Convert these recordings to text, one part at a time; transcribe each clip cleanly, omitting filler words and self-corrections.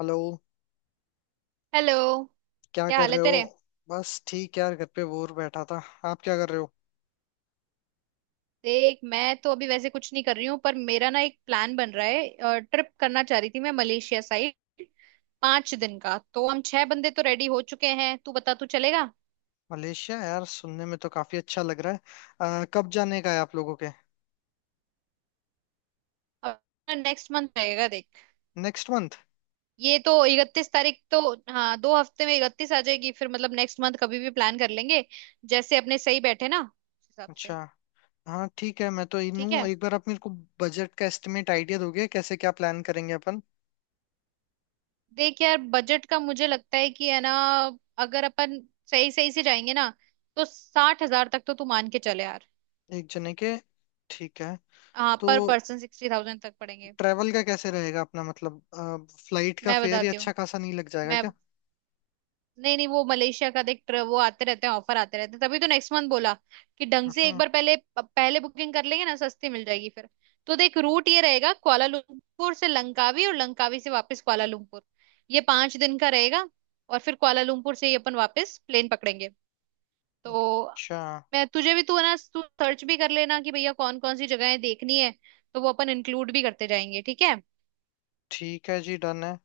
Hello. Hello. क्या क्या कर हाल है रहे हो? तेरे। बस ठीक यार, घर पे बोर बैठा था। आप क्या कर रहे हो? देख, मैं तो अभी वैसे कुछ नहीं कर रही हूँ, पर मेरा ना एक प्लान बन रहा है। ट्रिप करना चाह रही थी मैं मलेशिया साइड। 5 दिन का, तो हम छह बंदे तो रेडी हो चुके हैं। तू बता, तू चलेगा। मलेशिया, यार सुनने में तो काफी अच्छा लग रहा है। कब जाने का है आप लोगों के? अब नेक्स्ट मंथ रहेगा देख। Next month? ये तो 31 तारीख तो, हाँ, 2 हफ्ते में 31 आ जाएगी, फिर मतलब नेक्स्ट मंथ कभी भी प्लान कर लेंगे, जैसे अपने सही बैठे ना उस हिसाब से। अच्छा। हाँ ठीक है, मैं तो इन ठीक हूँ। है। एक बार आप मेरे को बजट का एस्टिमेट आइडिया दोगे कैसे क्या प्लान करेंगे अपन? देख यार, बजट का मुझे लगता है कि है ना, अगर अपन सही सही से जाएंगे ना, तो 60,000 तक तो तू मान के चले यार। एक जने के? ठीक है। हाँ, तो पर पर्सन 60,000 तक पड़ेंगे। ट्रेवल का कैसे रहेगा अपना? मतलब फ्लाइट का मैं फेयर ही बताती अच्छा हूँ खासा नहीं लग जाएगा मैं क्या? नहीं नहीं, वो मलेशिया का, देख वो आते रहते हैं, ऑफर आते रहते हैं, तभी तो नेक्स्ट मंथ बोला कि ढंग से एक हाँ। बार पहले पहले बुकिंग कर लेंगे ना, सस्ती मिल जाएगी फिर। तो देख, रूट ये रहेगा, कुआलालंपुर से लंकावी और लंकावी से वापस कुआलालंपुर। ये 5 दिन का रहेगा, और फिर कुआलालंपुर से ही अपन वापस प्लेन पकड़ेंगे। तो अच्छा, मैं तुझे भी, तू है ना, तू सर्च भी कर लेना कि भैया कौन कौन सी जगहें देखनी है, तो वो अपन इंक्लूड भी करते जाएंगे, ठीक है। ठीक है जी, डन है।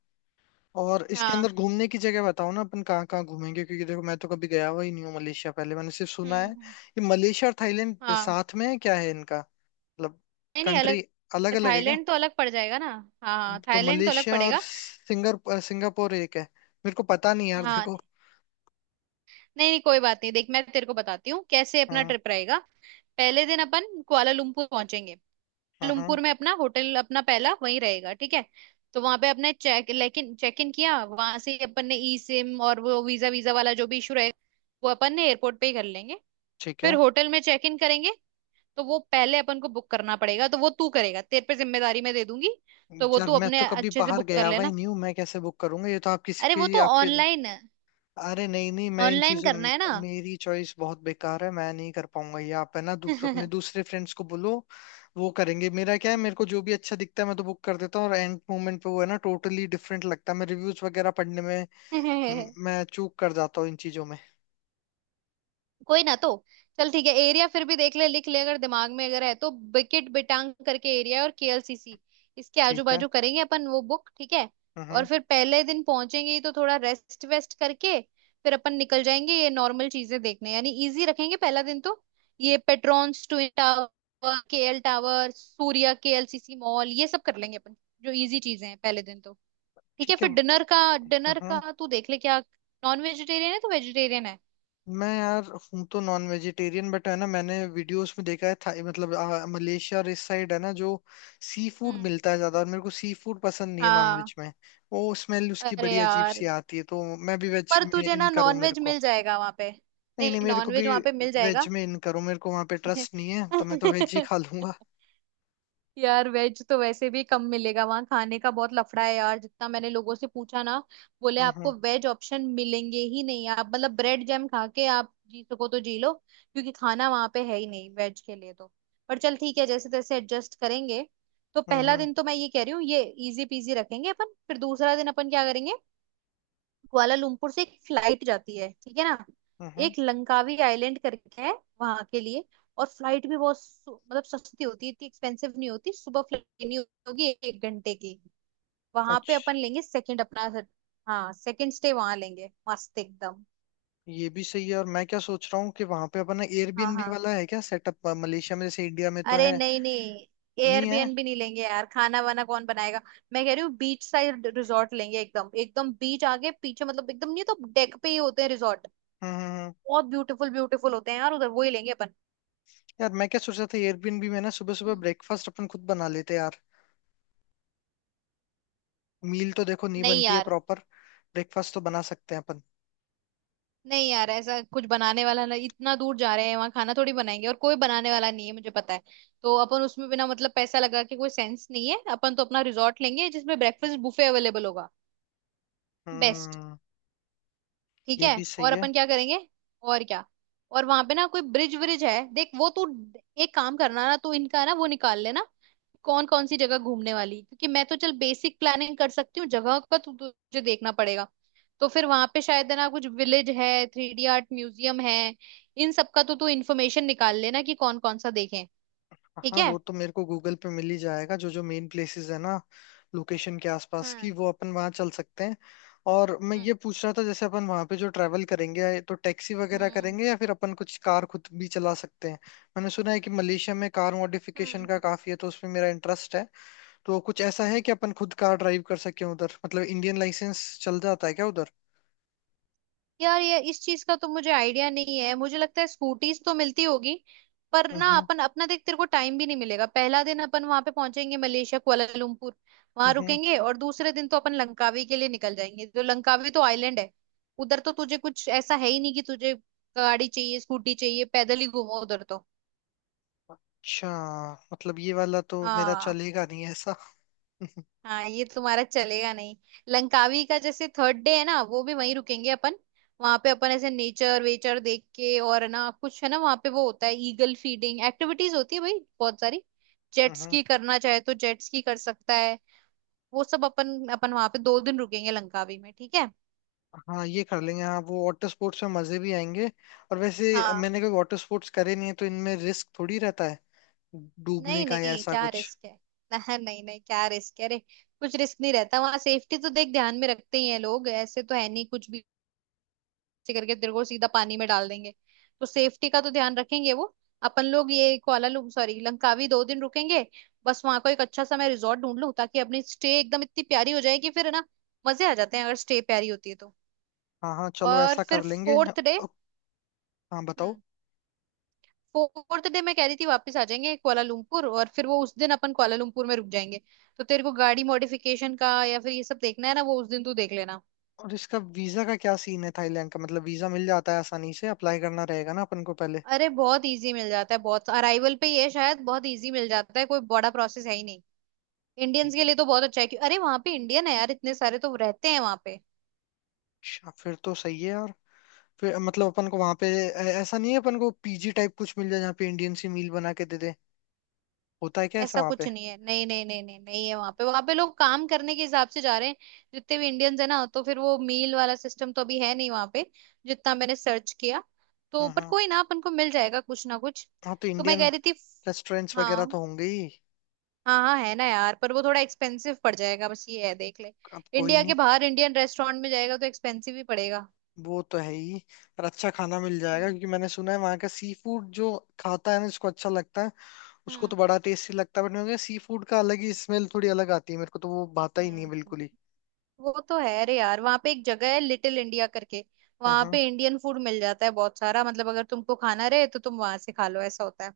और इसके हाँ। अंदर घूमने की जगह बताओ ना, अपन कहाँ कहाँ घूमेंगे? क्योंकि देखो मैं तो कभी गया हुआ ही नहीं हूँ मलेशिया पहले। मैंने सिर्फ सुना है। हम्म। ये मलेशिया और थाईलैंड हाँ। साथ में है क्या? है इनका मतलब नहीं नहीं, अलग। कंट्री अलग अलग है क्या? थाईलैंड तो अलग पड़ जाएगा ना। हाँ तो, हाँ, तो थाईलैंड तो अलग मलेशिया और पड़ेगा। सिंगापुर सिंगापुर एक है? मेरे को पता नहीं यार, हाँ। देखो। नहीं नहीं, कोई बात नहीं, देख मैं तेरे को बताती हूँ कैसे अपना हाँ। ट्रिप रहेगा। पहले दिन अपन कुआलालंपुर पहुंचेंगे। हाँ। हाँ कुआलालंपुर में अपना होटल अपना पहला वहीं रहेगा, ठीक है। तो वहां पे अपने चेक, लेकिन चेक इन किया, वहां से ही अपन ने ई सिम, और वो वीजा वीजा वाला जो भी इशू रहेगा, वो अपन ने एयरपोर्ट पे ही कर लेंगे। ठीक फिर है। होटल में चेक इन करेंगे। तो वो पहले अपन को बुक करना पड़ेगा, तो वो तू करेगा, तेरे पे जिम्मेदारी मैं दे दूंगी, तो वो यार तू मैं अपने तो कभी अच्छे से बाहर बुक कर गया हुआ ही लेना। नहीं हूँ, मैं कैसे बुक करूंगा? ये तो आप किसी अरे वो की तो आपके। ऑनलाइन है, अरे नहीं नहीं, मैं इन ऑनलाइन चीजों। करना है। मेरी चॉइस बहुत बेकार है, मैं नहीं कर पाऊंगा। ये आप है ना, अपने ना। दूसरे फ्रेंड्स को बोलो, वो करेंगे। मेरा क्या है, मेरे को जो भी अच्छा दिखता है मैं तो बुक कर देता हूँ, और एंड मोमेंट पे वो है ना टोटली डिफरेंट लगता है। मैं रिव्यूज वगैरह पढ़ने में मैं चूक कर जाता हूँ इन चीजों में। कोई ना, तो चल ठीक है। एरिया फिर भी देख ले, लिख ले अगर दिमाग में अगर है, तो बिकिट बिटांग करके एरिया है, और केएलसीसी, इसके आजू ठीक है। बाजू करेंगे अपन वो बुक, ठीक है। और हम्म। फिर पहले दिन पहुंचेंगे ही, तो थोड़ा रेस्ट वेस्ट करके फिर अपन निकल जाएंगे, ये नॉर्मल चीजें देखने, यानी इजी रखेंगे पहला दिन तो। ये Petronas twin tower, KL tower, Suria KLCC mall, ये सब कर लेंगे अपन, जो इजी चीजें हैं पहले दिन तो। ठीक है। ठीक है। फिर डिनर का, डिनर का हम्म। तू देख ले, क्या नॉन वेजिटेरियन है तो वेजिटेरियन है। मैं यार हूँ तो नॉन वेजिटेरियन, बट है ना मैंने वीडियोस में देखा है मतलब मलेशिया और इस साइड है ना, जो सी फूड हम्म। मिलता है ज्यादा, और मेरे को सी फूड पसंद नहीं है नॉन हाँ। वेज में। वो स्मेल उसकी अरे बड़ी अजीब यार, सी आती है, तो मैं भी वेज पर में तुझे इन ना करूँ मेरे नॉनवेज को। मिल जाएगा वहां पे, नहीं नहीं, नहीं मेरे को भी नॉनवेज वहां पे मिल वेज जाएगा। में इन करूँ। मेरे को वहां पे ट्रस्ट नहीं है, तो मैं तो वेज ही खा लूंगा। यार, वेज तो वैसे भी कम मिलेगा वहां, खाने का बहुत लफड़ा है यार, जितना मैंने लोगों से पूछा ना, बोले आपको हम्म। वेज ऑप्शन मिलेंगे ही नहीं, आप मतलब ब्रेड जैम खा के आप जी सको तो जी लो, क्योंकि खाना वहां पे है ही नहीं वेज के लिए तो। पर चल ठीक है, जैसे तैसे एडजस्ट करेंगे। तो पहला हम्म। दिन तो मैं ये कह रही हूँ, ये इजी पीजी रखेंगे अपन। फिर दूसरा दिन अपन क्या करेंगे, कुआलालंपुर से एक फ्लाइट जाती है, ठीक है ना, हम्म। हम्म। एक लंकावी आइलैंड करके है वहां के लिए, और फ्लाइट भी बहुत मतलब सस्ती होती है, इतनी एक्सपेंसिव नहीं होती, सुबह फ्लाइट लेनी होगी, 1 घंटे की। वहां पे अपन अच्छा। लेंगे सेकंड अपना, हाँ, सेकंड स्टे वहां लेंगे, मस्त एकदम। ये भी सही है। और मैं क्या सोच रहा हूँ कि वहां पे अपना हाँ एयरबीएनबी हाँ। वाला है क्या सेटअप मलेशिया में? जैसे इंडिया में तो अरे है। नहीं नहीं, नहीं है? एयरबीएनबी नहीं लेंगे यार, खाना वाना कौन बनाएगा। मैं कह रही हूँ बीच साइड रिजॉर्ट लेंगे एकदम, एकदम बीच आगे पीछे, मतलब एकदम, नहीं तो डेक पे ही होते हैं रिजॉर्ट, हम्म। हम्म। बहुत ब्यूटीफुल ब्यूटीफुल होते हैं यार उधर, वो ही लेंगे अपन। यार मैं क्या सोच रहा था, एयरबीएनबी में ना सुबह सुबह ब्रेकफास्ट अपन खुद बना लेते हैं यार। मील तो देखो नहीं नहीं बनती है यार। प्रॉपर, ब्रेकफास्ट तो बना सकते हैं अपन। नहीं यार, ऐसा कुछ बनाने वाला ना, इतना दूर जा रहे हैं वहां खाना थोड़ी बनाएंगे, और कोई बनाने वाला नहीं है मुझे पता है। तो अपन उसमें बिना मतलब पैसा लगा के कोई सेंस नहीं है, अपन तो अपना रिजॉर्ट लेंगे जिसमें ब्रेकफास्ट बुफे अवेलेबल होगा, बेस्ट। हम्म। ठीक ये है, भी सही और है। अपन क्या करेंगे, और क्या, और वहां पे ना कोई ब्रिज व्रिज है, देख वो तू एक काम करना ना, तू इनका ना वो निकाल लेना, कौन कौन सी जगह घूमने वाली, क्योंकि मैं तो चल बेसिक प्लानिंग कर सकती हूँ, जगह का तुझे देखना पड़ेगा। तो फिर वहां पे शायद है ना कुछ विलेज है, 3D आर्ट म्यूजियम है, इन सब का तो तू इन्फॉर्मेशन निकाल लेना कि कौन कौन सा देखें। ठीक हाँ है। वो तो मेरे को गूगल पे मिल ही जाएगा जो जो मेन प्लेसेस है ना लोकेशन के आसपास की, हम्म वो अपन वहाँ चल सकते हैं। और मैं हम्म। ये पूछ रहा था, जैसे अपन वहाँ पे जो ट्रैवल करेंगे तो टैक्सी वगैरह हम्म करेंगे या फिर अपन कुछ कार खुद भी चला सकते हैं? मैंने सुना है कि मलेशिया में कार मॉडिफिकेशन हम्म का काफी है, तो उसमें मेरा इंटरेस्ट है। तो कुछ ऐसा है हम्म। कि अपन खुद कार ड्राइव कर सके उधर? मतलब इंडियन लाइसेंस चल जाता है क्या उधर? यार, ये इस चीज का तो मुझे आइडिया नहीं है, मुझे लगता है स्कूटीज तो मिलती होगी। पर ना हम्म। अपन अपना देख, तेरे को टाइम भी नहीं मिलेगा, पहला दिन अपन वहां पे पहुंचेंगे मलेशिया कुआलालंपुर, वहां हम्म। रुकेंगे, और दूसरे दिन तो अपन लंकावी के लिए निकल जाएंगे, जो लंकावी तो आइलैंड है, उधर तो तुझे कुछ ऐसा है ही नहीं कि तुझे गाड़ी चाहिए, स्कूटी चाहिए, पैदल ही घूमो उधर तो। अच्छा। मतलब ये वाला तो मेरा हाँ चलेगा नहीं ऐसा। हाँ, ये तुम्हारा चलेगा नहीं। लंकावी का जैसे थर्ड डे है ना, वो भी वहीं रुकेंगे अपन। वहां पे अपन ऐसे नेचर वेचर देख के, और है ना कुछ है ना वहां पे, वो होता है ईगल फीडिंग, एक्टिविटीज होती है भाई बहुत सारी, जेट हम्म। स्की करना चाहे तो जेट स्की कर सकता है, वो सब अपन। अपन वहां पे 2 दिन रुकेंगे लंकावी में, ठीक है। हाँ ये कर लेंगे। हाँ वो वाटर स्पोर्ट्स में मजे भी आएंगे। और वैसे हाँ। मैंने कभी वाटर स्पोर्ट्स करे नहीं है, तो इनमें रिस्क थोड़ी रहता है डूबने नहीं का या नहीं, ऐसा क्या कुछ? रिस्क है। नहीं नहीं नहीं, क्या रिस्क है। अरे, कुछ रिस्क नहीं रहता वहां, सेफ्टी तो देख ध्यान में रखते ही हैं लोग, ऐसे तो है नहीं कुछ भी से करके तेरे को सीधा पानी में डाल देंगे, तो सेफ्टी का तो ध्यान रखेंगे वो। अपन लोग ये कुआलालंपुर, सॉरी लंकावी, 2 दिन रुकेंगे। बस वहां को एक अच्छा सा मैं रिजॉर्ट ढूंढ लूं, ताकि अपनी स्टे एकदम इतनी प्यारी हो जाए, कि फिर है ना, मजे आ जाते हैं अगर स्टे प्यारी होती है तो। हाँ हाँ चलो और ऐसा फिर कर लेंगे। Fourth day. अ- हाँ बताओ। हम्म। फोर्थ डे मैं कह रही थी, वापस आ जाएंगे कुआलालंपुर, और फिर वो उस दिन अपन कुआलालंपुर में रुक जाएंगे। तो तेरे को गाड़ी मॉडिफिकेशन का या फिर ये सब देखना है ना, वो उस दिन तू देख लेना। और इसका वीजा का क्या सीन है थाईलैंड का? मतलब वीजा मिल जाता है आसानी से? अप्लाई करना रहेगा ना अपन को पहले? अरे बहुत इजी मिल जाता है, बहुत, अराइवल पे ही है शायद, बहुत इजी मिल जाता है, कोई बड़ा प्रोसेस है ही नहीं इंडियंस के लिए, तो बहुत अच्छा है क्यों, अरे वहां पे इंडियन है यार, इतने सारे तो रहते हैं वहां पे। अच्छा फिर तो सही है यार। फिर मतलब अपन को वहां पे ऐसा नहीं है अपन को पीजी टाइप कुछ मिल जाए जहाँ पे इंडियन सी मील बना के दे दे? होता है क्या ऐसा ऐसा वहां कुछ पे? नहीं है, नहीं नहीं नहीं नहीं नहीं है वहां पे, वहां पे लोग काम करने के हिसाब से जा रहे हैं जितने भी इंडियंस है ना, तो फिर वो मील वाला सिस्टम तो अभी है नहीं वहां पे, जितना मैंने सर्च किया। तो हाँ पर हाँ। कोई ना, अपन को मिल जाएगा कुछ ना कुछ। हाँ तो तो मैं इंडियन कह रही थी। रेस्टोरेंट्स वगैरह हाँ तो होंगे ही। हाँ हाँ, है ना यार, पर वो थोड़ा एक्सपेंसिव पड़ जाएगा, बस ये है देख ले। अब कोई इंडिया नहीं। के बाहर इंडियन रेस्टोरेंट में जाएगा तो एक्सपेंसिव ही पड़ेगा। वो तो है ही। पर अच्छा खाना मिल जाएगा, हम्म क्योंकि मैंने सुना है वहाँ का सी फूड जो खाता है ना इसको अच्छा लगता है, उसको तो हम्म बड़ा टेस्टी लगता है। बट मुझे सी फूड का अलग ही स्मेल, थोड़ी अलग आती है मेरे को, तो वो भाता ही नहीं है हम्म। बिल्कुल ही। वो तो है रे यार, वहां पे एक जगह है लिटिल इंडिया करके, हाँ वहां हाँ। पे इंडियन फूड मिल जाता है बहुत सारा, मतलब अगर तुमको खाना रहे तो तुम वहां से खा लो, ऐसा होता है।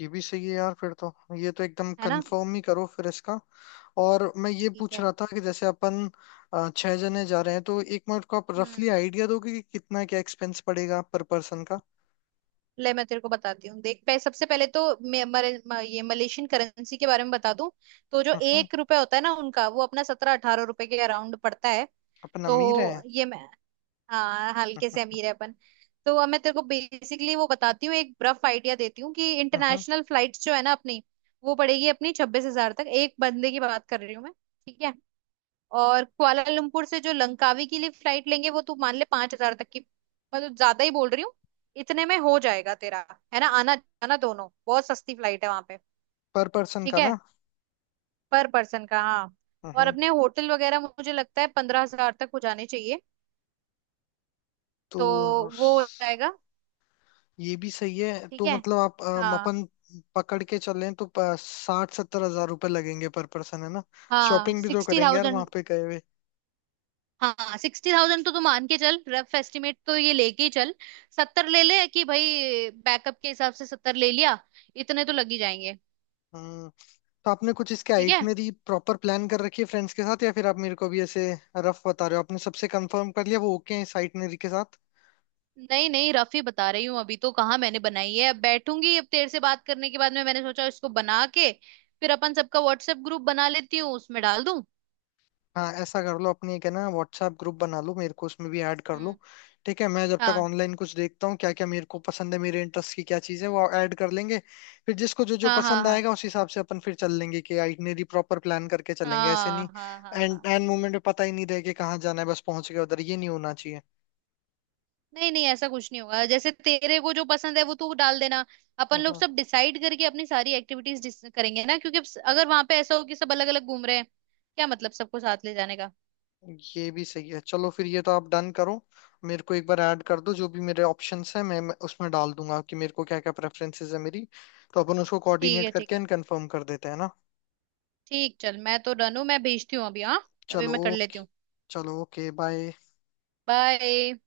ये भी सही है यार, फिर तो ये तो एकदम है ना। कंफर्म ही करो फिर इसका। और मैं ये ठीक पूछ है। रहा था कि जैसे अपन छह जने जा रहे हैं, तो एक मिनट को आप रफली हम्म। आइडिया दोगे कि कितना क्या एक्सपेंस पड़ेगा पर पर्सन का? ले मैं तेरे को बताती हूँ, देख सबसे पहले तो ये मलेशियन करेंसी के बारे में बता दूं। तो जो हम्म। 1 रुपए होता है ना उनका, वो अपना 17-18 रुपए के अराउंड पड़ता है। अपन तो अमीर है। ये मैं। हाँ, हल्के से अमीर है अपन। तो अब मैं तेरे को बेसिकली वो बताती हूँ, एक रफ आइडिया देती हूँ कि हम्म। इंटरनेशनल फ्लाइट्स जो है ना अपनी, वो पड़ेगी अपनी 26,000 तक, एक बंदे की बात कर रही हूँ मैं, ठीक है। और कुआलालंपुर से जो लंकावी के लिए फ्लाइट लेंगे, वो तू मान ले 5,000 तक की, मतलब ज्यादा ही बोल रही हूँ, इतने में हो जाएगा तेरा, है ना, आना जाना दोनों, बहुत सस्ती फ्लाइट है वहां पे। पर पर्सन ठीक का है, ना? पर पर्सन का हाँ। और हम्म। अपने होटल वगैरह मुझे लगता है 15,000 तक हो जाने चाहिए, तो तो वो हो स- जाएगा। ये भी सही है। ठीक तो है। मतलब आप हाँ। अपन पकड़ के चलें तो 60-70 हजार रुपये लगेंगे पर पर्सन, है ना? हाँ शॉपिंग भी तो सिक्सटी करेंगे यार वहां थाउजेंड पे गए हुए। हाँ 60,000 तो तू मान के चल, रफ एस्टिमेट तो ये लेके ही चल। 70 ले ले कि भाई बैकअप के हिसाब से 70 ले लिया, इतने तो लग ही जाएंगे। हम्म। तो आपने कुछ इसके ठीक है। आइटनरी प्रॉपर प्लान कर रखी है फ्रेंड्स के साथ, या फिर आप मेरे को भी ऐसे रफ बता रहे हो? आपने सबसे कंफर्म कर लिया वो ओके है इस आइटनरी के साथ? नहीं नहीं, रफ ही बता रही हूँ अभी, तो कहाँ मैंने बनाई है, अब बैठूंगी, अब तेरे से बात करने के बाद में मैंने सोचा, इसको बना के फिर अपन सबका व्हाट्सएप ग्रुप बना लेती हूँ, उसमें डाल दूँ। हाँ ऐसा कर लो, अपने एक है ना व्हाट्सएप ग्रुप बना लो, मेरे को उसमें भी ऐड कर लो। हम्म। ठीक है, मैं जब तक हाँ ऑनलाइन कुछ देखता हूँ क्या क्या मेरे को पसंद है, मेरे इंटरेस्ट की क्या चीज़ है, वो ऐड कर लेंगे। फिर जिसको जो जो हाँ हाँ। पसंद हाँ आएगा उस हिसाब से अपन फिर चल लेंगे कि आइटनरी प्रॉपर प्लान करके चलेंगे, ऐसे हाँ नहीं हाँ हाँ एंड हाँ। एंड मोमेंट में पता ही नहीं रहे कि कहाँ जाना है बस पहुंच गए उधर, ये नहीं होना चाहिए। नहीं नहीं, ऐसा कुछ नहीं होगा, जैसे तेरे को जो पसंद है वो तू डाल देना, अपन लोग हाँ सब डिसाइड करके अपनी सारी एक्टिविटीज करेंगे ना, क्योंकि अब अगर वहां पे ऐसा हो कि सब अलग अलग घूम रहे हैं, क्या मतलब सबको साथ ले जाने का। ये भी सही है। चलो फिर ये तो आप डन करो, मेरे को एक बार ऐड कर दो, जो भी मेरे ऑप्शंस हैं मैं उसमें डाल दूंगा कि मेरे को क्या क्या प्रेफरेंसेस है मेरी, तो अपन उसको ठीक कोऑर्डिनेट है, ठीक करके है। एंड कंफर्म कर देते हैं ना। ठीक, चल मैं तो डन हूँ, मैं भेजती हूँ अभी, हाँ अभी चलो मैं कर लेती ओके। हूँ। चलो ओके बाय। बाय।